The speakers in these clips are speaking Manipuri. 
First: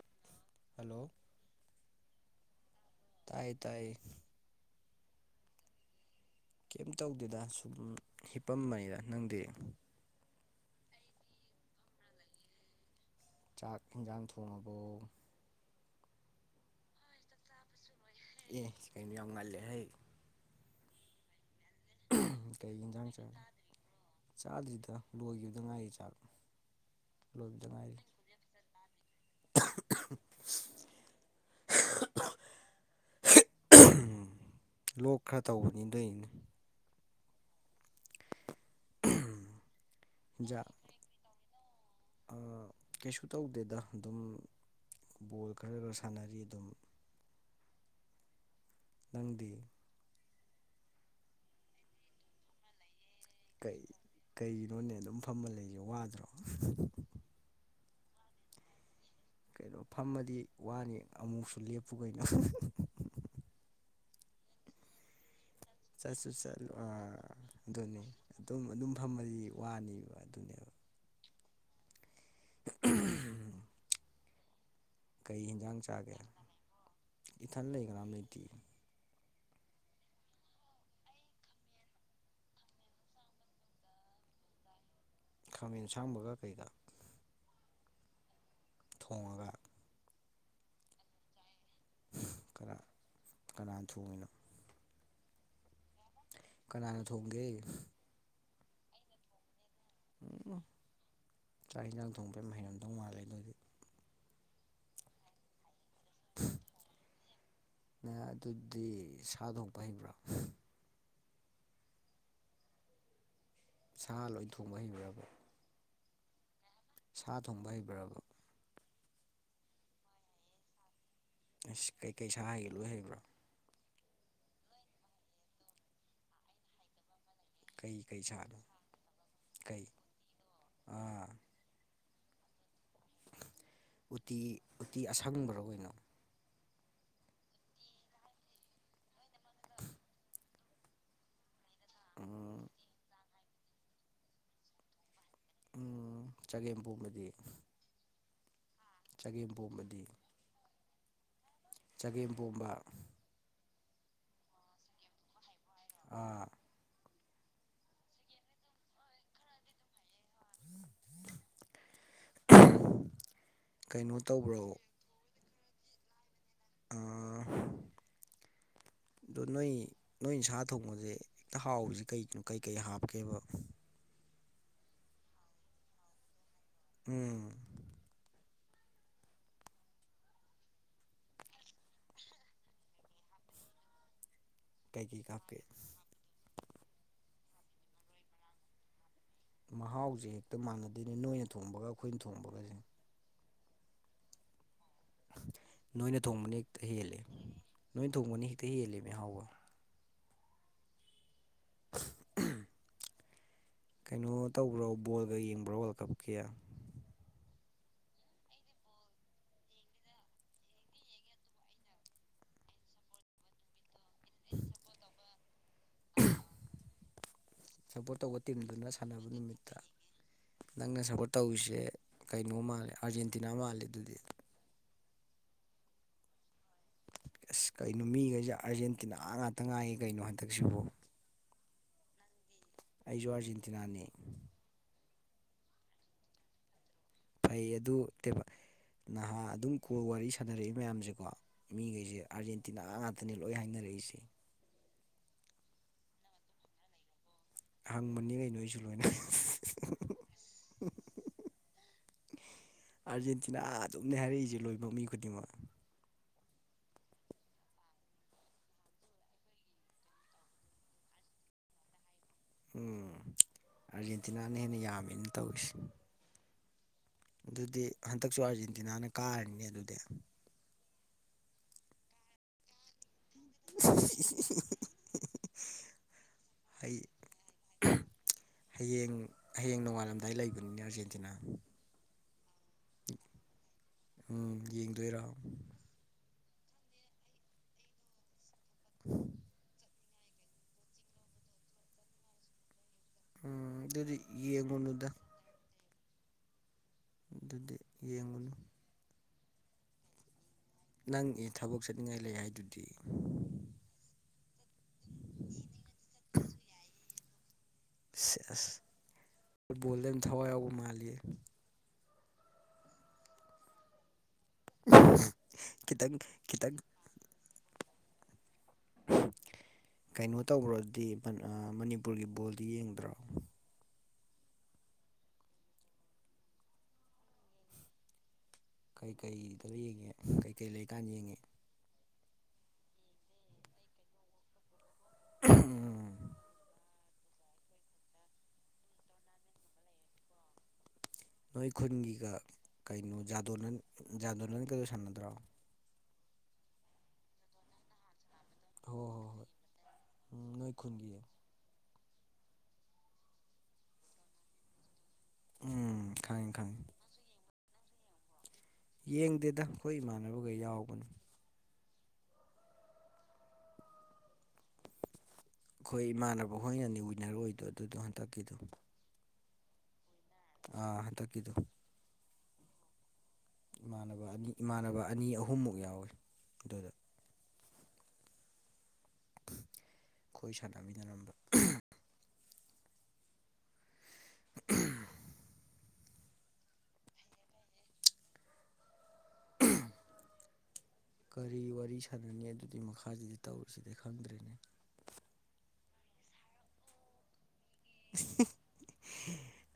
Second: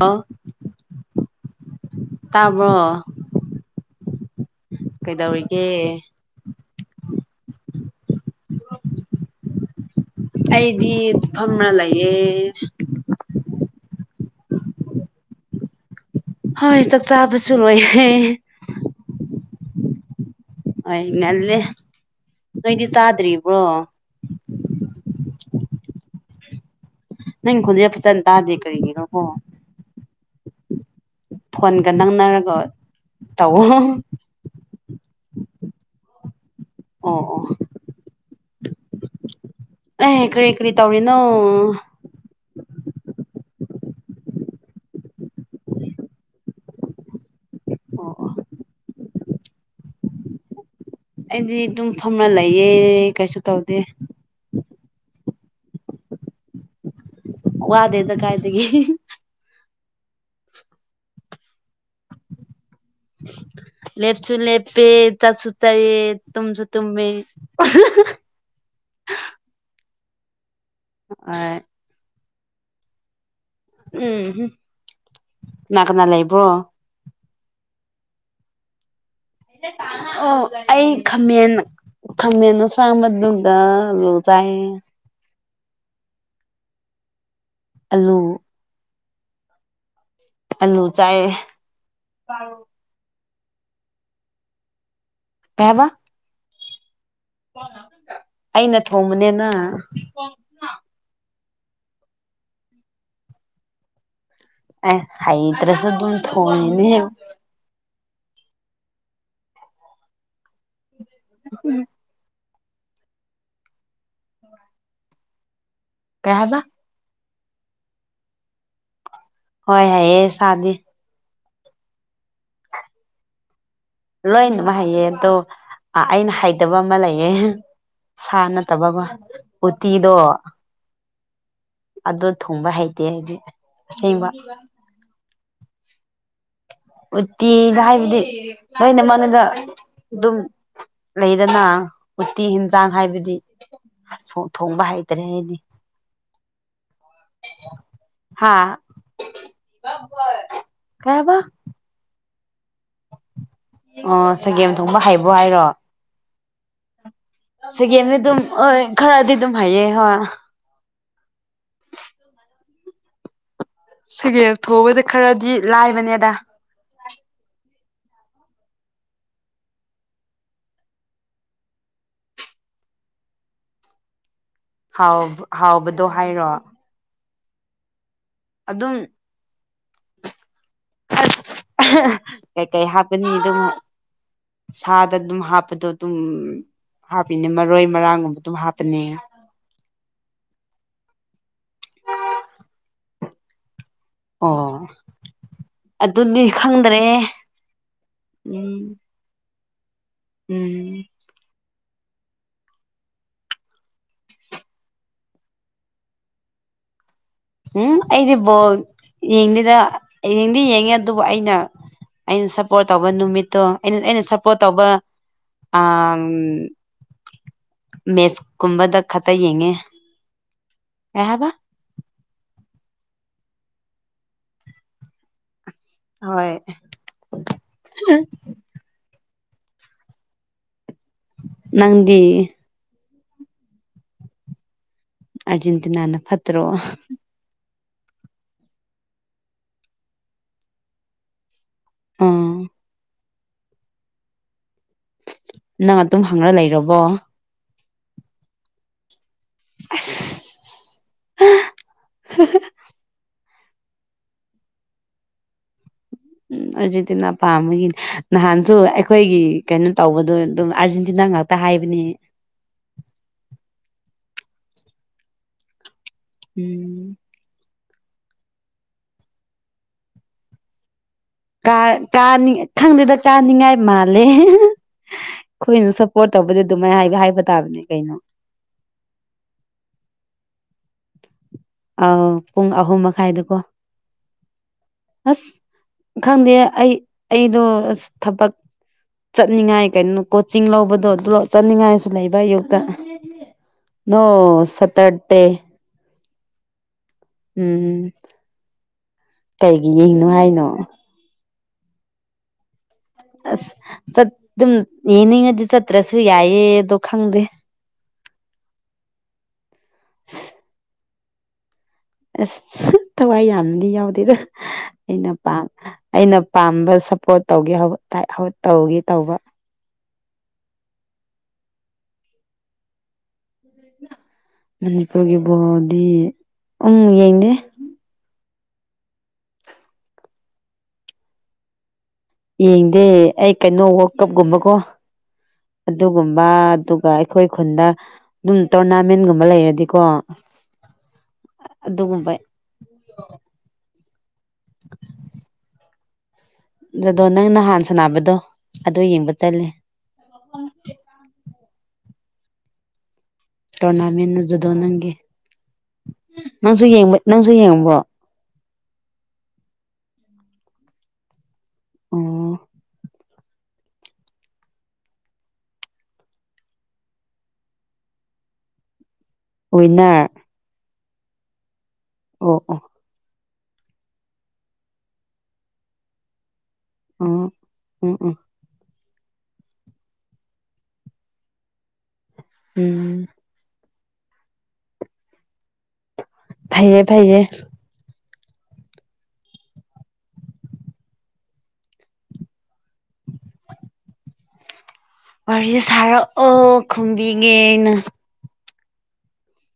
ꯑ ꯍꯜꯂꯣ ꯇꯥꯕ꯭ꯔꯣ ꯇꯥꯏꯌꯦꯇꯥꯏꯌꯦ ꯀꯩꯗꯧꯔꯤꯒꯦ ꯀꯩꯝ ꯇꯧꯗꯦꯗ ꯁꯨꯝ ꯍꯤꯞꯄꯝꯕꯅꯤꯗ ꯅꯪꯗꯤ ꯑꯩꯗꯤ ꯐꯝꯂ ꯂꯩꯌꯦ ꯆꯥꯛ ꯌꯦꯟꯖꯥꯡ ꯊꯣꯡꯉꯕꯣ ꯍꯣꯏ ꯆꯥꯛ ꯆꯥꯕꯁꯨ ꯂꯣꯏꯍꯦ ꯑꯦ ꯀꯩꯅꯣ ꯌꯥꯝ ꯉꯜꯂꯦ ꯍꯦ ꯍꯣꯏ ꯉꯜꯂꯦ ꯀꯩ ꯅꯣꯏꯗꯤ ꯌꯦꯟꯖꯥꯡ ꯆꯥꯔꯦ ꯆꯥꯗ꯭ꯔꯤꯕ꯭ꯔꯣ ꯆꯥꯗ꯭ꯔꯤꯗ ꯂꯣꯏꯈꯤꯕꯗ ꯉꯥꯏꯔꯤ ꯆꯥꯛ ꯅꯪ ꯂꯣꯏꯕꯗ ꯈꯣꯟꯗꯤ ꯉꯥꯏꯔꯤ ꯐꯖꯅ ꯇꯥꯗꯦ ꯀꯔꯤꯒꯤꯅꯣ ꯍꯣ ꯐꯣꯟꯒ ꯅꯪꯅꯔꯒ ꯇꯧꯑꯣ ꯎꯝ ꯂꯣꯛ ꯈꯔ ꯇꯧꯕꯅꯤꯗꯣꯏꯅꯦ ꯑꯣ ꯑꯣ ꯑꯦꯍ ꯀꯔꯤ ꯀꯔꯤ ꯇꯧꯔꯤꯅꯣ ꯑꯥ ꯀꯩꯁꯨ ꯇꯧꯗꯦꯗ ꯑꯗꯨꯝ ꯕꯣꯜ ꯈꯔ ꯈꯔ ꯁꯥꯟꯅꯔꯤ ꯑꯗꯨꯝ ꯑꯣ ꯅꯪꯗꯤ ꯑꯩꯗꯤ ꯑꯗꯨꯝ ꯐꯝꯅ ꯂꯩꯌꯦ ꯀꯩꯁꯨ ꯇꯧꯗꯦ ꯀꯩ ꯀꯩꯒꯤꯅꯣꯅꯦ ꯑꯗꯨꯝ ꯐꯝꯃ ꯂꯩꯁꯦ ꯋꯥꯗ꯭ꯔꯣ ꯋꯥꯗꯦꯗ ꯀꯥꯏꯇꯒꯤ ꯀꯩꯅꯣ ꯐꯝꯃꯗꯤ ꯋꯥꯅꯤ ꯑꯃꯨꯛꯁꯨ ꯂꯦꯞꯄꯨ ꯀꯩꯅꯣ ꯂꯦꯞꯁꯨ ꯂꯦꯄꯦ ꯇꯁꯨ ꯆꯌꯦ ꯆꯠꯁꯨ ꯇꯨꯝꯁꯨ ꯆꯠꯂꯨ ꯇꯨꯝꯃꯤ ꯑꯥ ꯑꯗꯨꯅꯤ ꯑꯗꯨꯝ ꯑꯗꯨꯝ ꯐꯃꯗꯤ ꯋꯥꯅꯦꯕ ꯑꯗꯨꯅꯦꯕ ꯑ ꯎꯝ ꯍꯨꯝ ꯀꯩ ꯍꯟꯖꯥꯡ ꯀꯅꯥ ꯀꯅꯥ ꯆꯥꯒꯦ ꯂꯩꯕ꯭ꯔꯣ ꯏꯊꯟ ꯂꯩ ꯀꯅꯥꯝ ꯂꯩꯇꯤꯌꯦ ꯑꯣ ꯑꯩ ꯈꯝꯃꯦꯟ ꯈꯝꯃꯦꯟ ꯑ ꯁꯥꯡꯝꯕꯗꯨꯒ ꯑꯂꯣ ꯆꯥꯏꯌꯦ ꯈꯥꯃꯦꯟ ꯁꯥꯡꯕꯒ ꯀꯩꯀꯥ ꯑꯜꯂꯨ ꯊꯣꯡꯉꯒ ꯑꯜꯂꯨ ꯆꯥꯏꯌꯦ ꯀ ꯀꯅꯥ ꯊꯣꯡꯉꯤꯅꯣ ꯀꯩꯕ ꯀꯅꯥꯅ ꯊꯣꯡꯒꯦ ꯑꯩꯅ ꯊꯣꯡꯕꯅꯦꯅ ꯎꯝ ꯆꯥꯛ ꯌꯦꯟꯖꯥꯡ ꯊꯣꯡꯕꯩ ꯍꯩꯩꯅꯝꯗꯧ ꯃꯥꯜꯂꯦ ꯑꯗꯨꯣꯏꯗꯤ ꯑ ꯍꯩꯗ꯭ꯔꯦꯁꯨ ꯑꯗꯨꯝ ꯊꯣꯡꯉꯅꯦ ꯑꯗꯨꯗꯤ ꯁꯥꯗꯣꯡꯄ ꯍꯩꯕ꯭ꯔꯥ ꯎꯝ ꯁꯥ ꯂꯣꯏ ꯊꯣꯡꯕ ꯍꯩꯈ꯭ꯔꯔꯕ ꯀꯩꯕ ꯁꯥ ꯊꯣꯡꯕ ꯍꯩꯕ꯭ꯔꯕ ꯍꯣꯏ ꯍꯥꯏꯑ ꯁꯥꯗꯦ ꯑꯁ ꯀꯩꯀꯩ ꯁꯥ ꯍꯒꯦ ꯂꯣꯏ ꯍꯕ꯭ꯔꯥ ꯂꯣꯏ ꯑꯗꯨꯃꯛ ꯍꯥꯏꯩꯌꯦ ꯑꯗꯣ ꯑꯩꯅ ꯍꯥꯏꯩꯇꯕ ꯑꯃ ꯂꯩꯌꯦ ꯀꯩ ꯀꯩ ꯁꯥ ꯁꯥꯅꯣ ꯅꯠꯇꯕ ꯑꯃ ꯀꯩ ꯎꯇꯤꯗꯣ ꯑꯥ ꯑꯗꯨꯗ ꯊꯨꯡꯕ ꯍꯩꯇꯦ ꯍꯥꯏꯗꯤ ꯑꯁꯦꯡꯕ ꯎꯇꯤ ꯎꯇꯤ ꯑꯁꯪꯕꯔ ꯑꯣꯏꯅꯣ ꯎꯇꯤꯗ ꯍꯥꯏꯕꯗꯤ ꯅꯣꯏꯅ ꯃꯥꯅꯗ ꯑꯗꯨꯝ ꯂꯩꯗꯅ ꯎꯇꯤ ꯎꯝ ꯌꯦꯟꯖꯥꯡ ꯍꯥꯏꯕꯗꯤ ꯊꯣꯡꯕ ꯍꯩꯇ꯭ꯔꯦ ꯑꯩꯗꯤ ꯆꯒꯦꯝ ꯄꯣꯕꯗꯤ ꯍꯥꯥ ꯆꯒꯦꯝ ꯄꯣꯝꯕꯗꯤ ꯀꯩ ꯍꯥꯏꯕ ꯆꯒꯦꯝ ꯄꯣꯝꯕ ꯑꯣ ꯁꯒꯦꯝ ꯊꯣꯡꯕ ꯍꯩꯕ ꯍꯥꯏꯔꯣ ꯑꯥ ꯁꯤꯒꯦꯝꯅꯤ ꯑꯗꯨꯝ ꯍꯣꯏ ꯈꯔꯗꯤ ꯑꯗꯨꯝ ꯍꯥꯏꯌꯦ ꯍꯣꯏ ꯎꯝ ꯎꯝ ꯀꯩꯅꯣ ꯁꯒꯦ ꯇꯧꯕ꯭ꯔꯣ ꯊꯣꯛꯕꯗ ꯈꯔꯗꯤ ꯂꯥꯏꯕꯅꯦꯗ ꯑ ꯑꯗꯣ ꯅꯣꯏ ꯅꯣꯏ ꯁꯥ ꯊꯣꯡꯕꯁꯦ ꯍꯦꯛꯇ ꯍꯥꯎꯕꯁꯤ ꯀꯩꯅꯣ ꯀꯩꯀꯩ ꯍꯥꯞꯀꯦꯕ ꯍꯥꯎ ꯍꯥꯎꯕꯗꯣ ꯍꯥꯏꯔꯣ ꯎꯝ ꯑꯗꯨꯝ ꯀꯩꯀꯩ ꯍꯥꯞ ꯑꯅꯤ ꯑꯗꯨꯝ ꯁꯥꯗ ꯀꯩꯀꯩ ꯑꯗꯨꯝ ꯍꯥꯞꯀꯦ ꯍꯥꯞꯄꯗꯣ ꯑꯗꯨꯝ ꯍꯥꯞꯄꯤꯅꯦ ꯃꯔꯣꯏ ꯃꯔꯥꯡꯒꯨꯝꯕ ꯑꯗꯨꯝ ꯍꯥꯞꯄꯅꯤ ꯃꯍꯥꯎꯁꯦ ꯍꯦꯛꯇ ꯃꯥꯟꯅꯗꯣꯏꯅꯤ ꯅꯣꯏꯅ ꯊꯣꯡꯕꯒ ꯑꯩꯈꯣꯏꯅ ꯊꯣꯡꯕꯒꯁꯦ ꯑꯣ ꯅꯣꯏꯅ ꯑꯗꯨꯗꯤ ꯊꯣꯡꯕꯅ ꯍꯦꯛꯇ ꯈꯪꯗ꯭ꯔꯦ ꯍꯦꯜꯂꯦ ꯅꯣꯏꯅ ꯊꯣꯡꯕꯅꯤ ꯍꯦꯛꯇ ꯎꯝ ꯍꯦꯜꯜꯂꯤꯦ ꯃꯤꯍꯥꯎꯒ ꯎꯝ ꯎ ꯀꯩꯅꯣ ꯇꯧꯕ꯭ꯔꯣ ꯕꯣꯜꯒ ꯌꯦꯡꯕ꯭ꯔꯣ ꯋꯥꯔꯜ ꯀꯞꯀꯤꯌꯥ ꯎꯝ ꯑꯩꯗꯤ ꯕꯣꯜ ꯌꯦꯡꯗꯦꯗ ꯌꯦꯡꯗꯤ ꯌꯦꯡꯉꯦ ꯑꯗꯨꯕꯨ ꯑꯩꯅ ꯑꯩꯅ ꯁꯞꯄꯣꯔꯠ ꯇꯧꯕ ꯅꯨꯃꯤꯠꯇꯣ ꯑꯩꯅ ꯑꯩꯅ ꯁꯞꯄꯣꯔꯠ ꯇꯧꯕ ꯑ ꯁꯞꯄꯣꯔꯠ ꯇꯧꯕ ꯇꯤꯝꯗꯨꯅ ꯁꯥꯟꯅꯕ ꯈꯛꯇ ꯌꯦꯡꯉꯦ ꯅꯨꯃꯤꯠꯇ ꯅꯪꯅ ꯀꯩ ꯁꯞꯄꯣꯔꯠ ꯍꯥꯏꯕ ꯇꯧꯔꯤꯁꯦ ꯀꯩꯅꯣ ꯃꯥꯜꯂꯦ ꯑꯥꯔꯖꯦꯟꯇꯤꯅꯥ ꯃꯥꯜꯂꯦ ꯑꯗꯨꯗꯤ ꯍꯣꯏ ꯑꯁ ꯀꯩꯅꯣ ꯃꯤꯈꯩꯁꯦ ꯑꯥꯔꯖꯦꯟꯇꯤꯅꯥ ꯉꯥꯛꯇ ꯉꯥꯏꯌꯦ ꯀꯩꯅꯣ ꯍꯟꯗꯛꯁꯤꯕꯨ ꯅꯪꯗꯤ ꯑꯩꯁꯨ ꯑꯥꯔꯖꯦꯟꯇꯤꯅꯥꯅꯤ ꯑꯥꯔꯖꯦꯟꯇꯤꯅꯥꯅ ꯐꯠꯇ꯭ꯔꯣ ꯐꯩ ꯑꯗꯨ ꯅꯍꯥ ꯑꯗꯨꯝ ꯀꯜ ꯋꯥꯔꯤ ꯁꯥꯟꯅꯔꯛꯏ ꯃꯌꯥꯝꯁꯦꯀꯣ ꯃꯤꯈꯩꯁꯦ ꯑꯥ ꯑꯥꯔꯖꯦꯟꯇꯤꯅꯥ ꯉꯥꯛꯇꯅꯦ ꯂꯣꯏ ꯍꯥꯏꯅꯔꯛꯏꯁꯦ ꯅꯪ ꯑꯗꯨꯝ ꯍꯪꯔ ꯂꯩꯔꯕꯣ ꯍꯪꯕꯅꯤ ꯀꯩꯅꯣ ꯑꯩꯁꯨ ꯂꯣꯏꯅ ꯑꯁ ꯑꯖꯦꯟꯇ ꯊꯤꯅꯥ ꯆꯨꯝꯅꯤ ꯍꯥꯏꯔꯛꯏꯁꯦ ꯂꯣꯏꯕ ꯃꯤ ꯈꯨꯗꯤꯡꯃꯛ ꯎꯝ ꯑꯥꯔꯖꯦꯟꯇꯤꯅꯥ ꯄꯥꯝꯕꯒꯤꯅꯤ ꯅꯍꯥꯟꯁꯨ ꯑꯩꯈꯣꯏꯒꯤ ꯀꯩꯅꯣ ꯇꯧꯕꯗꯣ ꯑꯗꯨꯝ ꯑꯥꯔꯖꯦꯟꯇꯤꯅꯥ ꯉꯥꯛ ꯇ ꯍꯥꯏꯕꯅꯤ ꯎꯝ ꯑꯥꯔꯖꯦꯟꯇꯤꯅꯥꯅ ꯍꯦꯟꯅ ꯌꯥꯝꯃꯦꯅ ꯇꯧꯔꯤꯁꯦ ꯎꯝ ꯑꯗꯨꯗꯤ ꯍꯟꯗꯛꯁꯨ ꯑꯥꯔꯖꯦꯟꯇꯤꯅꯥꯅ ꯀꯥꯔꯅꯦ ꯑꯗꯨꯗꯤ ꯥꯅꯤꯡ ꯈꯪꯗꯦꯗ ꯆꯥꯅꯤꯡꯉꯥꯏ ꯃꯥꯜꯂꯦ ꯑꯩꯈꯣꯏꯅ ꯁꯞꯄꯣꯔꯠ ꯇꯧꯕꯗ ꯑꯗꯨꯃꯥꯏꯅ ꯍꯥꯏ ꯍꯥꯏꯕ ꯇꯥꯕꯅꯦ ꯀꯩꯅꯣ ꯍꯌꯦꯡ ꯍꯌꯦꯡ ꯅꯣꯡꯉꯥꯜꯂꯝꯗꯥꯏ ꯂꯩꯕꯅꯤꯅꯦ ꯑꯥꯔꯖꯦꯟꯇꯤꯅꯥ ꯑ ꯄꯨꯡ ꯑꯍꯨꯝ ꯃꯈꯥꯏꯗꯀꯣ ꯎꯝ ꯌꯦꯡꯗꯣꯏꯔꯣ ꯑꯁ ꯈꯪꯗꯦ ꯑꯩ ꯑꯩꯗꯣ ꯑꯁ ꯊꯕꯛ ꯆꯠꯅꯤꯡꯉꯥꯏ ꯀꯩꯅꯣꯣ ꯀꯣꯆꯤꯡ ꯂꯧꯕꯗꯣ ꯑꯗꯨꯂꯞ ꯆꯠꯅꯤꯡꯉꯥꯏꯁꯨ ꯂꯩꯕ ꯑꯌꯨꯛꯇ ꯎꯝ ꯑꯗꯨꯗꯤ ꯌꯦꯡꯉꯨꯅꯨꯗ ꯇꯦ ꯑꯗꯨꯗꯤ ꯎꯝ ꯌꯦꯡꯉꯨꯅꯨ ꯀꯩꯒꯤ ꯌꯦꯡꯅꯣ ꯍꯥꯏꯅꯣ ꯅꯪ ꯑꯦ ꯊꯕꯛ ꯆꯠꯅꯤꯡꯉꯥꯏ ꯂꯩ ꯍꯥꯏꯗꯨꯗꯤ ꯑꯁ ꯑꯗꯨꯝ ꯌꯦꯡꯅꯤꯡꯉꯗꯤ ꯆꯠꯇ꯭ꯔꯁꯨ ꯌꯥꯏꯌꯦꯗꯣ ꯈꯪꯗꯦ ꯁ ꯑꯁ ꯐꯨꯠꯕꯣꯜꯗ ꯑꯗꯨꯝ ꯊꯋꯥꯏ ꯌꯥꯎꯕ ꯃꯥꯜꯂꯤ ꯑꯁ ꯊꯋꯥꯏ ꯌꯥꯝꯗꯤ ꯌꯥꯎꯗꯦꯗ ꯑꯩꯅ ꯈꯤꯇꯪ ꯑꯩꯅ ꯈꯤꯇꯪ ꯄꯥꯝꯕ ꯁꯞꯄꯣꯔꯠ ꯇꯧꯒꯦ ꯇꯧꯒꯦ ꯇꯧꯕ ꯀꯩꯅꯣ ꯇꯧꯕꯈ꯭ꯔꯗꯤ ꯃꯅꯤꯄꯨꯔꯒꯤ ꯕꯣꯜꯗꯤ ꯌꯦꯡꯗ꯭ꯔꯣ ꯃꯅꯤꯄꯨꯔꯒꯤ ꯕꯣꯔꯣꯗꯤ ꯎꯝ ꯌꯦꯡꯗꯦ ꯀꯩꯀꯩꯗ ꯌꯦꯡꯉꯦ ꯀꯩꯀꯩ ꯂꯩꯀꯥꯟꯗ ꯌꯦꯡꯉꯦ ꯌꯦꯡꯗꯦ ꯑꯩ ꯀꯩꯅꯣ ꯋꯥꯔꯛ ꯀꯞꯀꯨꯝꯕꯀꯣ ꯑꯗꯨꯒꯨꯝꯕ ꯑꯗꯨꯒ ꯑꯩꯈꯣꯏ ꯈꯨꯟꯗ ꯑꯗꯨꯝ ꯇꯣꯔꯅꯥꯃꯦꯟꯒꯨꯝꯕ ꯂꯩꯔꯗꯤꯀꯣ ꯅꯣꯏ ꯈꯨꯟꯒꯤꯒ ꯑꯗꯨꯒꯨꯝꯕ ꯀꯩꯅꯣ ꯖꯥꯗꯣꯟ ꯖꯥꯗꯣꯟꯟꯒꯗꯣ ꯁꯥꯟꯅꯗ꯭ꯔꯣ ꯖꯗꯣ ꯅꯪꯅꯍꯥꯟꯅ ꯁꯥꯟꯅꯕꯗꯣ ꯍꯣ ꯑꯗꯨ ꯍꯣ ꯌꯦꯡꯕ ꯍꯣꯏ ꯆꯠꯂꯦ ꯅꯣꯏ ꯈꯨꯟꯒꯤ ꯇꯣꯔꯅꯥꯃꯦꯟꯖꯗꯣ ꯅꯪꯒꯤ ꯎꯝ ꯈꯪꯉꯦ ꯈꯪꯉꯦ ꯅꯪꯁꯨꯕ ꯅꯪꯁꯨ ꯌꯦꯡꯕ꯭ꯔꯣ ꯌꯦꯡꯗꯦꯗ ꯑꯩꯈꯣꯏ ꯏꯃꯥꯟꯅꯕꯒ ꯌꯥꯎꯕꯅꯨ ꯑꯣ [unintelligible] ꯑꯩꯈꯣꯏ ꯏꯃꯥꯟꯅꯕ ꯍꯣꯏꯅꯅꯤ ꯋꯤꯟꯅꯔ ꯑꯣꯏꯗꯣꯏ ꯑꯗꯨꯗꯣ ꯍꯟꯇꯛꯀꯤꯗꯣ ꯋꯤꯟꯅꯔ ꯑꯥ ꯊꯀꯤꯗꯨ ꯑꯣ ꯑꯣ ꯏꯃꯥꯟꯅꯕ ꯑꯅꯤ ꯏꯃꯥꯟꯅꯕ ꯑꯅꯤ ꯑꯍꯨꯝꯃꯨꯛ ꯌꯥꯎꯏꯤ ꯑꯗꯨꯗ ꯎꯝ ꯎꯝ ꯎꯝ ꯑꯩꯣꯏ ꯁꯥꯟꯅꯃꯤꯅꯔꯝꯕ ꯎꯝ [unintelligible] ꯐꯩꯌꯦ ꯐꯩꯌꯦ ꯀꯔꯤ ꯋꯥꯔꯤ ꯁꯥꯟꯅꯅꯤ ꯑꯗꯨꯒꯤ ꯃꯈꯥꯁꯤꯗꯤ ꯇꯧꯔꯨꯁꯤꯗꯤ ꯈꯪꯗ꯭ꯔꯦꯅꯦ ꯋꯥꯔꯤ ꯁꯥꯔꯛꯑꯣ ꯈꯨꯝꯕꯤꯒꯦꯅ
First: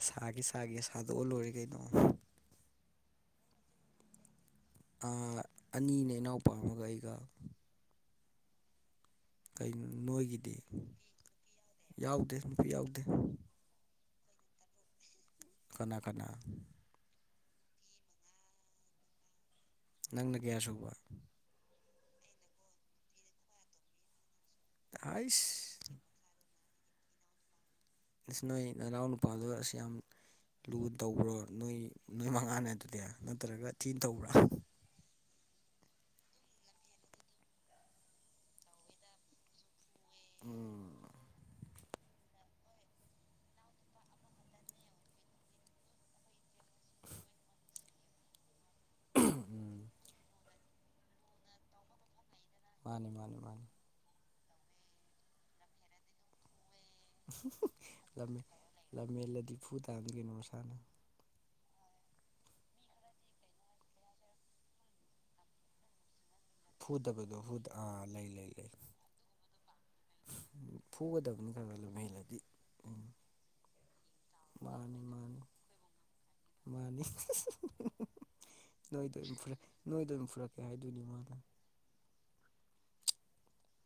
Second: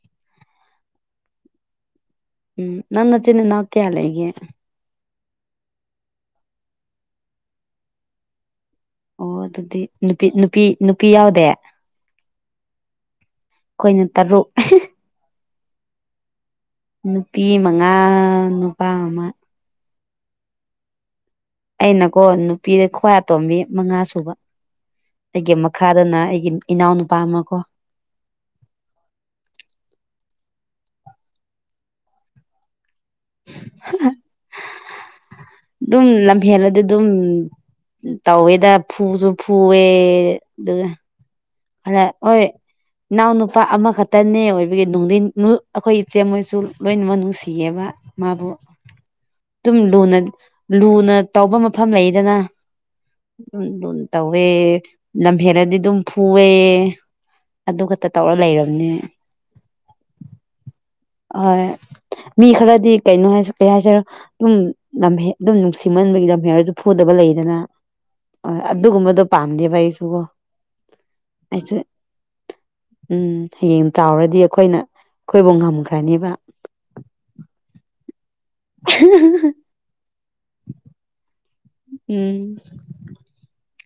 ꯁꯥꯒꯤ ꯁꯥꯒ ꯁꯥꯗꯣꯛꯑ ꯂꯣꯏꯔꯦ ꯀꯩꯅꯣ ꯎꯝ ꯅꯪ ꯆꯤꯟꯅꯤ ꯅꯀꯦꯌꯥꯂ ꯑꯩꯦ ꯑꯅꯤꯅꯦ ꯏꯅꯥꯎꯄꯥꯝꯃꯒ ꯑꯩꯒ ꯑꯣ ꯑꯗꯨꯗꯤ ꯀꯩꯅꯣ ꯅꯨꯄꯤ ꯅꯣꯏꯒꯤꯗꯤ ꯅꯨꯄꯤ ꯅꯨꯄꯤ ꯌꯥꯎꯗꯦ ꯌꯥꯎꯗꯦ ꯅꯨꯄꯤ ꯌꯥꯎꯗꯦ ꯑꯩꯈꯣꯏꯅ ꯇꯔꯨꯛ ꯀꯅꯥ ꯀꯅꯥ ꯅꯨꯄꯤ ꯃꯉꯥ ꯅꯨꯄꯥ ꯑꯃ ꯅꯪꯅ ꯀꯌꯥ ꯁꯨꯕ ꯑꯩꯅꯀꯣ ꯅꯨꯄꯤꯗ ꯈ꯭ꯋꯥ ꯇꯣꯝꯃꯤ ꯃꯉꯥ ꯁꯨꯕ ꯑꯩꯒꯤ ꯍꯥꯏꯁ ꯃꯈꯥꯗꯅ ꯑꯩꯒꯤ ꯏꯅꯥꯎ ꯅꯨꯨꯄꯥ ꯑꯃ ꯀꯣ ꯅꯣꯏ ꯅꯅꯥꯎ ꯅꯨꯄꯥꯗꯨ ꯑꯁꯤ ꯌꯥꯝ ꯂꯨ ꯇꯧꯕ꯭ꯔꯣ ꯅꯣꯏ ꯅꯣꯏ ꯃꯉꯥꯅꯦ ꯑꯗꯨꯗꯤ ꯅꯠꯇ꯭ꯔꯒ ꯊꯤꯟ ꯇꯧꯕ꯭ꯔꯥ ꯑꯗꯨꯝ ꯂꯝꯐꯦꯜꯂꯗꯤ ꯑꯗꯨꯝ ꯇꯧꯋꯦꯗ ꯐꯨꯁꯨ ꯐꯨꯑꯦ ꯑꯗꯨ ꯎꯝ ꯍꯣꯏ ꯏꯅꯥꯎ ꯅꯨꯄꯥ ꯑꯃꯈꯛꯇꯅꯦ ꯑꯣꯏꯕꯒꯤ ꯅꯨꯡ ꯑꯩꯈꯣꯏ ꯏꯆꯦ ꯃꯣꯏꯁꯨ ꯂꯣꯏꯅꯃꯛ ꯅꯨꯡꯁꯤꯌꯦꯕ ꯃꯥꯕꯨ ꯑꯗꯨꯝ ꯎꯝ ꯂꯨꯅ ꯂꯨꯅ ꯇꯧꯕ ꯃꯐꯝ ꯂꯩꯗꯅ ꯃꯥꯅꯤ ꯃꯥꯅꯤ ꯃꯥꯅꯤ ꯇꯧꯋꯦ ꯂꯝꯍꯦꯜꯔꯗꯤ ꯑꯗꯨꯝ ꯐꯨꯑꯦ ꯑꯗꯨ ꯈꯛꯇ ꯇꯧꯔ ꯂꯝꯃꯦ ꯂꯩꯔꯕꯅꯦ ꯂꯝꯍꯦꯜꯂꯗꯤ ꯐꯨ ꯇꯥꯟꯒꯅꯣꯁꯥꯅ ꯍꯣꯏ ꯃꯤ ꯈꯔꯗꯤ ꯀꯩꯅꯣ ꯍꯥꯏ ꯀꯩ ꯍꯥꯏꯁꯔ ꯑꯗꯨꯝ ꯑꯗꯨꯝ ꯅꯨꯡꯁꯤꯃꯟꯕꯒꯤ ꯂꯝꯍ ꯍꯥꯏꯔ ꯐꯨꯗꯕ ꯐꯨꯗꯕꯗꯣ ꯂꯩꯗꯅ ꯑꯥ ꯂꯩ ꯍ ꯂꯩ ꯂꯩ ꯑꯗꯨꯒꯨꯝꯕꯗꯣ ꯄꯥꯝꯗꯦꯕ ꯑꯩꯁꯨꯒꯣ ꯐꯨꯒꯗꯕꯅꯤ ꯈꯔ ꯂꯍꯜꯂꯗꯤ ꯎꯝ ꯍꯡ ꯇꯥꯎꯔꯦ ꯃꯥꯅꯤ ꯃꯥꯅꯤ ꯃꯥꯅꯤ ꯅꯣꯏꯗ ꯑꯗꯨꯝ ꯐꯛꯦ ꯅꯣꯏꯗ ꯑꯗꯨꯝ ꯐꯨꯔꯛꯀꯦ ꯍꯥꯏꯗꯣꯏꯅꯤ ꯃꯥꯅ ꯎꯝ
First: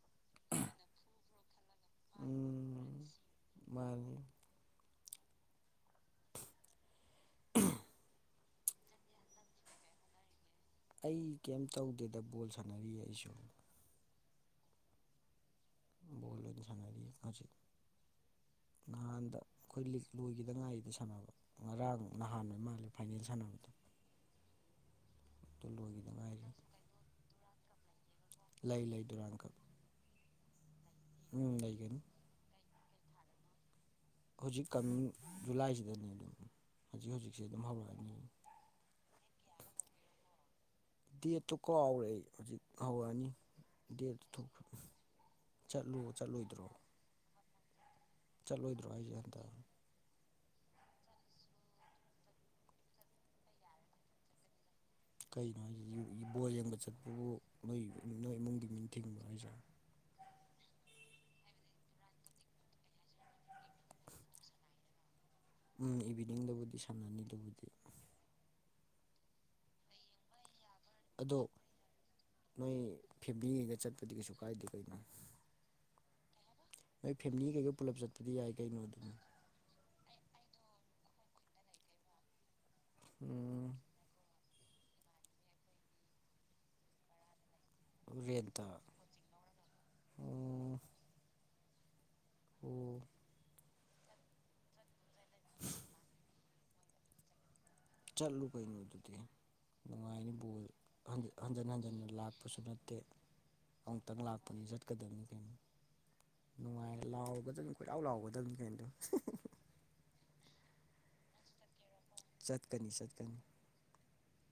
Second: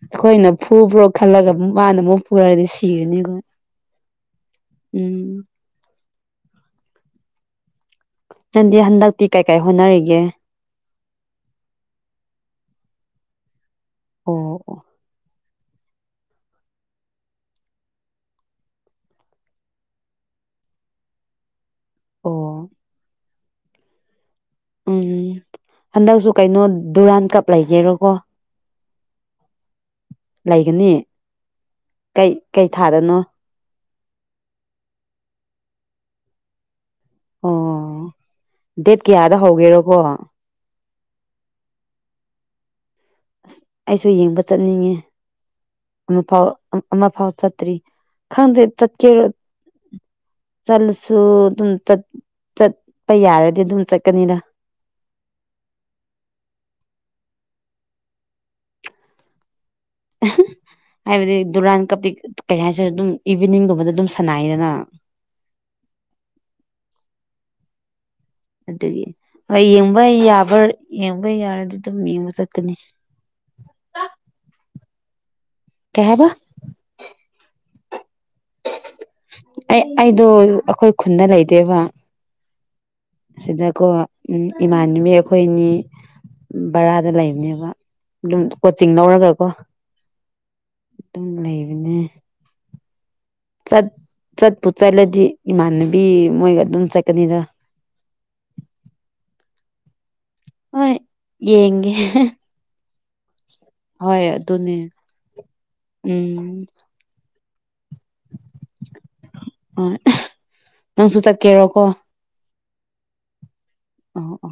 ꯑꯩꯈꯣꯏꯅ ꯐꯨꯕ꯭ꯔꯣ ꯈꯜꯂꯒ ꯃꯥꯅ ꯑꯃꯨꯛ ꯄꯨꯔꯔꯗꯤ ꯎꯝ ꯁꯤꯔꯅꯤꯈꯣꯏ ꯃꯥꯅꯤ ꯎꯝ ꯆꯟꯗꯤ ꯍꯟꯗꯛꯇꯤ ꯀꯩ ꯀꯥꯏ ꯍꯣꯠꯅꯔꯤꯒꯦ ꯑꯩ ꯀꯩꯝ ꯇꯧꯒꯦꯗ ꯕꯣꯜ ꯁꯥꯟꯅꯔꯤ ꯑꯩꯁꯨ ꯑꯣ ꯑꯣ ꯕꯣꯜ ꯑꯣꯏꯅꯥ ꯁꯅꯥꯔꯤ ꯉꯖꯤ ꯅꯍꯥꯟꯗ ꯑꯩꯈꯣꯏ ꯂꯤꯛ ꯂꯣꯏꯈꯤꯗ ꯉꯥꯏꯔꯤꯗ ꯁꯥꯟꯅꯕ ꯉꯔꯥꯡꯛ ꯅꯍꯥꯟꯕꯩ ꯑꯣ ꯃꯥꯜꯂꯦ ꯐꯥꯏꯅꯦꯜ ꯁꯥꯟꯅꯕꯗ ꯎꯝ ꯍꯟꯗꯛꯁꯨ ꯀꯩꯅꯣ ꯗꯨꯔꯥꯟ ꯀꯞ ꯂꯩꯒꯦꯔꯣꯀꯣ ꯂꯩ ꯂꯩ ꯗꯨꯔꯥꯡꯀꯛ ꯂꯩꯒꯅꯤ ꯎꯝ ꯂꯩꯒꯅꯨ ꯀꯩ ꯀꯩ ꯊꯥꯗꯅꯣ ꯍꯧꯖꯤꯛ ꯀꯃꯤꯡ ꯖꯨꯂꯥꯏꯁꯤꯗꯅꯦ ꯑꯗꯨꯝ ꯍꯧꯖꯤꯛ ꯍꯧꯖꯤꯛꯁꯦ ꯑꯗꯨꯝ ꯑꯣ ꯍꯧꯔꯛꯑꯅꯤ ꯗꯦꯠ ꯀꯌꯥꯗ ꯍꯧꯒꯦꯔꯣꯀꯣ ꯗꯦꯠꯇꯨ ꯀꯥꯎ ꯍꯧꯔꯛꯦ ꯍꯧꯖꯤꯛ ꯍꯧꯔꯛꯑꯅꯤ ꯑꯁ ꯑꯩꯁꯨ ꯗꯦꯠꯇꯨ ꯌꯦꯡꯕ ꯊꯣꯛꯈ꯭ꯔꯦ ꯆꯠꯅꯤꯡꯉꯤ ꯆꯠꯂꯨ ꯑꯃꯐꯥꯎ ꯆꯠꯂꯣꯏꯗ꯭ꯔꯣ ꯑꯃꯐꯥꯎ ꯆꯠꯇ꯭ꯔꯤ ꯈꯪꯗꯦ ꯆꯠꯂꯣꯏꯗ꯭ꯔꯣ ꯇꯠ ꯍꯥꯏꯁꯦ ꯀꯦꯔ ꯍꯟꯗꯛ ꯆꯠꯂꯁꯨ ꯑꯗꯨꯝ ꯆꯠꯄ ꯌꯥꯔꯗꯤ ꯑꯗꯨꯝ ꯆꯠꯀꯅꯤꯗ ꯀꯩꯅꯣ ꯍꯥꯏ ꯕꯣꯜ ꯌꯦꯡꯕ ꯆꯠꯄꯕꯨ ꯅꯣꯏ ꯅꯣꯏ ꯏꯃꯨꯡꯒꯤ ꯃꯤꯅ ꯊꯤꯡꯕ ꯍꯥꯏꯁꯦ ꯍꯥꯏꯕꯗꯤ ꯗꯨꯔꯥꯟ ꯀꯞꯇꯤ ꯀꯩ ꯍꯥꯏꯁꯤꯔ ꯑꯗꯨꯝ ꯏꯚꯤꯅꯤꯡ [unintelligible] ꯐꯖꯅ ꯑꯗꯨꯝ ꯁꯥꯟꯅꯩꯗꯅ ꯎꯝ ꯏꯚꯤꯅꯤꯡꯗꯕꯨꯗꯤ ꯁꯥꯟꯅꯅꯤꯗꯨꯕꯨꯗꯤ ꯑꯗꯨꯒꯤ ꯍꯣꯏ ꯌꯦꯡꯕ ꯌꯥꯕꯔ ꯌꯦꯡꯕ ꯌꯥꯔꯗꯤ ꯑꯗꯨꯝ ꯌꯦꯡꯕ ꯆꯠꯀꯅꯤ ꯐꯦꯚꯕ꯭ꯂꯤꯉꯩꯒ ꯆꯠꯄꯗꯤ ꯀꯩꯁꯨ ꯀꯥꯏꯗꯦ ꯀꯩꯅꯣ ꯀꯩꯍꯥꯏꯕ ꯅꯣꯏ ꯐꯦꯃꯤꯂꯤ ꯀꯩꯀꯩ ꯄꯨꯂꯞ ꯆꯠꯄꯗꯤ ꯌꯥꯏ ꯀꯩꯅꯣ ꯑꯗꯨꯝ ꯑꯩ ꯑꯩꯗꯣ ꯑꯩꯈꯣꯏ ꯈꯨꯟꯗ ꯂꯩꯗꯦꯕ ꯑꯁꯤꯗ ꯎꯝ ꯀꯣ ꯎꯝ ꯏꯃꯥꯟꯅꯕꯤ ꯑꯩꯈꯣꯏꯅꯤ ꯕꯔꯥꯗ ꯂꯩꯕꯅꯦꯕ ꯑꯗꯨꯝ ꯔꯦꯟꯇ ꯀꯣꯆꯤꯡ ꯂꯧꯔꯒꯀꯣ ꯑꯣ ꯑꯗꯨꯝ ꯂꯩꯕꯅꯦ ꯑꯣ ꯆꯠ ꯆꯠꯄꯨ ꯆꯠꯂꯗꯤ ꯏꯃꯥꯟꯅꯕꯤ ꯃꯣꯏꯒ ꯑꯗꯨꯝ ꯆꯠꯀꯅꯤꯗ ꯆꯠꯂꯨ ꯀꯩꯅꯣ ꯑꯗꯨꯗꯤ ꯅꯨꯡꯉꯥꯏꯅꯤ ꯕꯣꯜ ꯍꯣꯏ ꯍꯟꯖꯤꯟ ꯌꯦꯡꯒꯦ ꯍꯟꯖꯤꯟꯅ ꯂꯥꯛꯄꯁꯨ ꯅꯠꯇꯦ ꯑꯃꯨꯛꯇꯪ ꯍꯣꯏ ꯂꯥꯛꯄꯅꯤ ꯑꯗꯨꯅꯦ ꯆꯠꯀꯗꯕꯅꯤ ꯀꯩꯅꯣ ꯎꯝ ꯅꯨꯡꯉꯥꯏꯅ ꯂꯥꯎꯒꯗꯕꯅꯤ ꯀꯣꯏꯂꯥꯎ ꯂꯥꯎꯒꯗꯕꯅꯤ ꯀꯩꯅꯣꯗꯣ ꯍꯣꯏ ꯅꯪꯁꯨ ꯆꯠꯀꯦꯔꯣꯀꯣ ꯆꯠꯀꯅꯤ ꯆꯠꯀꯅꯤ ꯑꯣ ꯑꯣ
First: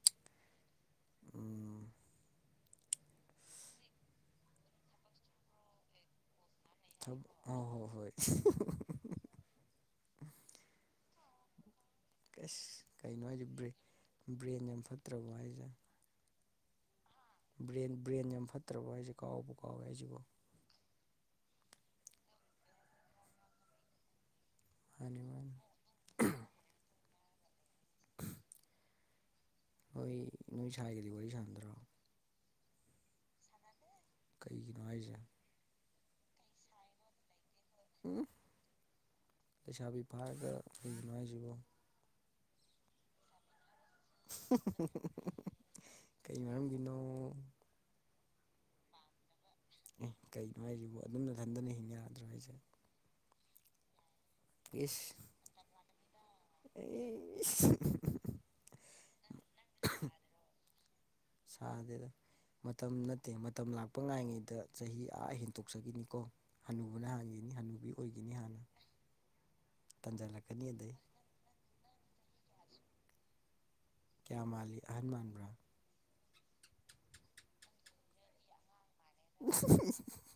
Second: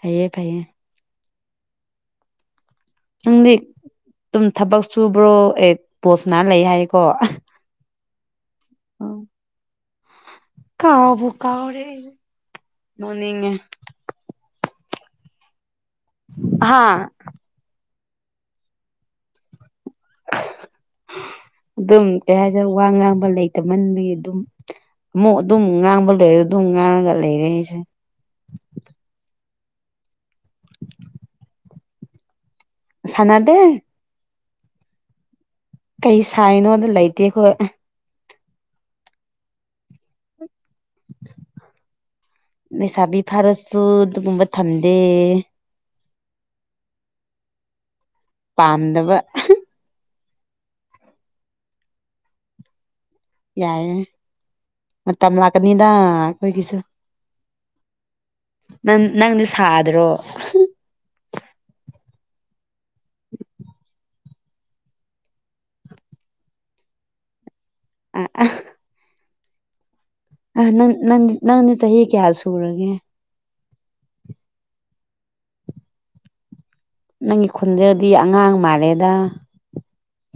ꯐꯩꯌꯦ ꯐꯩꯌꯦ ꯎꯝ ꯅꯪꯗꯤ ꯑꯗꯨꯝ ꯊꯕꯛ ꯁꯨꯕ꯭ꯔꯣ ꯑꯦ ꯄꯣꯁꯅꯥ ꯂꯩ ꯍꯥꯏ ꯑꯥ ꯍꯣ ꯍꯣꯏ ꯀꯥꯎꯕꯨ ꯀꯥꯎꯔꯦ ꯑꯩꯁꯦ ꯀꯁ ꯀꯩꯩꯅꯣ ꯍꯥꯏꯖꯦ ꯅꯣꯛꯅꯤꯡꯉꯦ ꯕ꯭ꯔꯦꯛ ꯕ꯭ꯔꯦꯟ ꯌꯥꯝ ꯐꯠꯇ꯭ꯔꯕꯣ ꯍꯥꯏꯖꯦ ꯍꯥꯥ ꯕ꯭ꯔꯦꯟ ꯕ꯭ꯔꯦꯟ ꯌꯥꯝ ꯐꯠꯇ꯭ꯔꯕꯣ ꯍꯥꯏꯖꯦ ꯀꯥꯎꯕꯨ ꯀꯥꯎꯋꯦ ꯍꯥꯏꯁꯤꯕꯣ ꯑꯗꯨꯝ ꯀꯩ ꯍꯥꯏꯁꯔꯦ ꯋꯥ ꯉꯥꯡꯕ ꯂꯩ ꯇꯠ ꯃꯟꯕꯒꯤ ꯑꯗꯨꯝ ꯃꯥꯅꯤ ꯑꯃꯨꯛ ꯃꯥꯅꯤ ꯑꯗꯨꯝ ꯉꯥꯡꯕ ꯂꯩꯔ ꯑꯗꯨꯝ ꯉꯥꯡꯉꯒ ꯂꯩꯔꯦ ꯑꯩꯁꯦ [unintelligible] ꯍꯣꯏ ꯅꯣꯏ ꯁꯥꯏꯒꯗꯤ ꯋꯥꯔꯤ ꯁꯥꯟꯗ꯭ꯔꯣ ꯁꯥꯟꯅꯗꯦ ꯀꯩꯒꯤꯅꯣ ꯍꯥꯏꯖꯦ ꯀꯩ ꯁꯥꯏꯅꯣꯗ ꯂꯩꯇꯦ ꯈꯣꯏ ꯎꯝ ꯂꯩꯁꯥꯕꯤ ꯐꯥꯔꯒ ꯀꯩꯒꯤꯅꯣ ꯍꯥꯏꯖꯤꯕꯨ ꯂꯩꯁꯥꯕꯤ ꯐꯔꯁꯨ [unintelligible] ꯀꯩ ꯃꯔꯝꯒꯤꯅꯣ ꯄꯥꯝꯗꯕ ꯑꯦ ꯀꯩꯅꯣ ꯍꯥꯏꯁꯤꯕꯣ ꯑꯗꯨꯝ ꯅꯊꯟꯗꯅ ꯍꯤꯡ ꯌꯥꯗ꯭ꯔꯣ ꯍꯥꯏꯁꯦ ꯌꯥꯏꯌꯦ ꯃꯇꯝ ꯂꯛꯀꯅꯤꯗꯥ ꯑꯩꯈꯣꯏꯒꯤꯁꯨ ꯏꯁ [unintelligible] ꯅꯪ ꯅꯪꯗꯤ ꯁꯥꯗ꯭ꯔꯣ ꯁꯥꯗꯦꯗ ꯃꯇꯝ ꯅꯠꯇꯦ ꯃꯇꯝ ꯂꯥꯛꯄ ꯉꯥꯏꯉꯩꯗ ꯆꯍꯤ ꯑꯥ ꯍꯦꯟꯇꯣꯛꯆꯈꯤꯅꯤꯀꯣ ꯍꯅꯨꯍꯅ ꯍꯥꯟꯈꯤꯅꯤ ꯍꯅꯨꯕꯤ ꯑ ꯑꯣꯏꯒꯤꯅꯤ ꯍꯥꯟꯅ ꯇꯟꯖꯜꯂꯛ ꯑꯥ ꯅꯪ ꯅꯪ ꯅꯪꯗꯤ ꯆꯍꯤ ꯀꯌꯥ ꯁꯨꯔꯒꯦ ꯀꯌꯥ ꯃꯥꯜꯂꯤ ꯑꯍꯟ ꯃꯥꯟꯕ꯭ꯔꯥ ꯅꯪꯒꯤ ꯈꯨꯟꯖꯦꯜꯗꯤ ꯑꯉꯥꯡ ꯃꯥꯜꯂꯦꯗ [unintelligible]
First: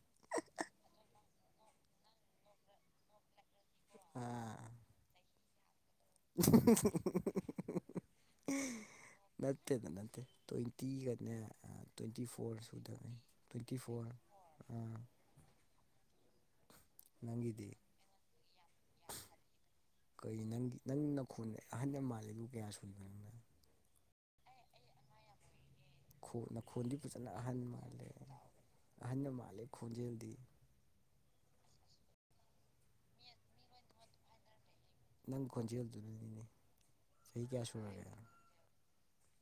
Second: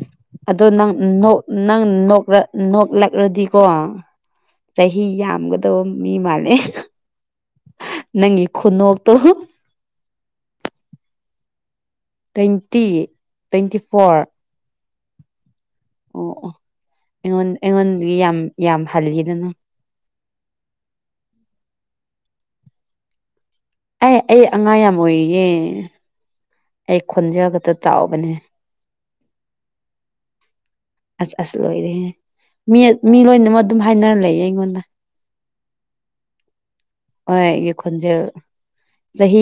ꯑꯗꯣ ꯅꯪ ꯅꯣꯛ ꯅꯪ ꯅꯣꯛꯔꯛ ꯅꯣꯛꯂꯛꯔꯗꯤꯀꯣ ꯑꯥ ꯆꯍꯤ ꯌꯥꯝꯒꯗꯕ ꯃꯤ ꯃꯥꯜꯂꯦ ꯅꯪꯒꯤ ꯈꯨꯅꯣꯛꯇꯣ ꯅꯠꯇꯦꯗ ꯅꯠꯇꯦ ꯇ꯭ꯋꯦꯟꯇꯤ ꯒꯅꯦ ꯇ꯭ꯋꯦꯟꯇꯤ ꯐꯣꯔ ꯇ꯭ꯋꯦꯟꯇꯤ ꯁꯨꯗꯣꯔꯦ ꯇ꯭ꯋꯦꯟꯇꯤ ꯐꯣꯔ ꯎꯝ ꯑꯣ ꯑꯣ ꯑꯩꯉꯣꯟ ꯅꯪꯒꯤꯗꯤ ꯑꯩꯉꯣꯟꯗꯒꯤ ꯌꯥꯝ ꯌꯥꯝ ꯍꯜꯂꯤꯗꯅ ꯀꯩ ꯅꯪꯒꯤ ꯅꯪ ꯅꯈꯣꯟ ꯑꯍꯟ ꯌꯥꯝ ꯃꯥꯜꯂꯤꯗꯨ ꯀꯌꯥ ꯁꯨꯗꯣꯏꯟꯅꯣ ꯅꯪ ꯑꯦ ꯑꯩ ꯑꯉꯥꯡ ꯌꯥꯝ ꯑꯣꯏꯔꯤꯌꯦ ꯈꯣꯟꯅ ꯈꯣꯟꯗꯤ ꯑꯩ ꯐꯖꯅ ꯈꯣꯟꯖꯦꯜ ꯑꯍꯟ ꯈꯛꯇ ꯃꯥꯜꯂꯦ ꯆꯥꯎꯕꯅꯦ ꯑꯍꯟꯅ ꯃꯥꯜꯂꯦ ꯈꯣꯟꯖꯦꯜꯗꯤ ꯑꯁ ꯑꯁ ꯂꯣꯏꯔꯦꯍꯦ ꯃꯤ ꯃꯤ ꯂꯣꯏꯅꯃꯛ ꯑꯗꯨꯝ ꯍꯥꯏꯅꯔ ꯂꯩꯌꯦ ꯑꯩꯉꯣꯟꯗ ꯅꯪ ꯈꯣꯟꯖꯦꯜꯗꯨꯅꯅꯤꯅꯦ ꯍꯣꯏ ꯆꯍꯤ ꯀꯌꯥ ꯑꯩꯒꯤ ꯁꯨꯔꯨꯒꯦ ꯈꯣꯟꯖꯦꯜ ꯆꯍꯤ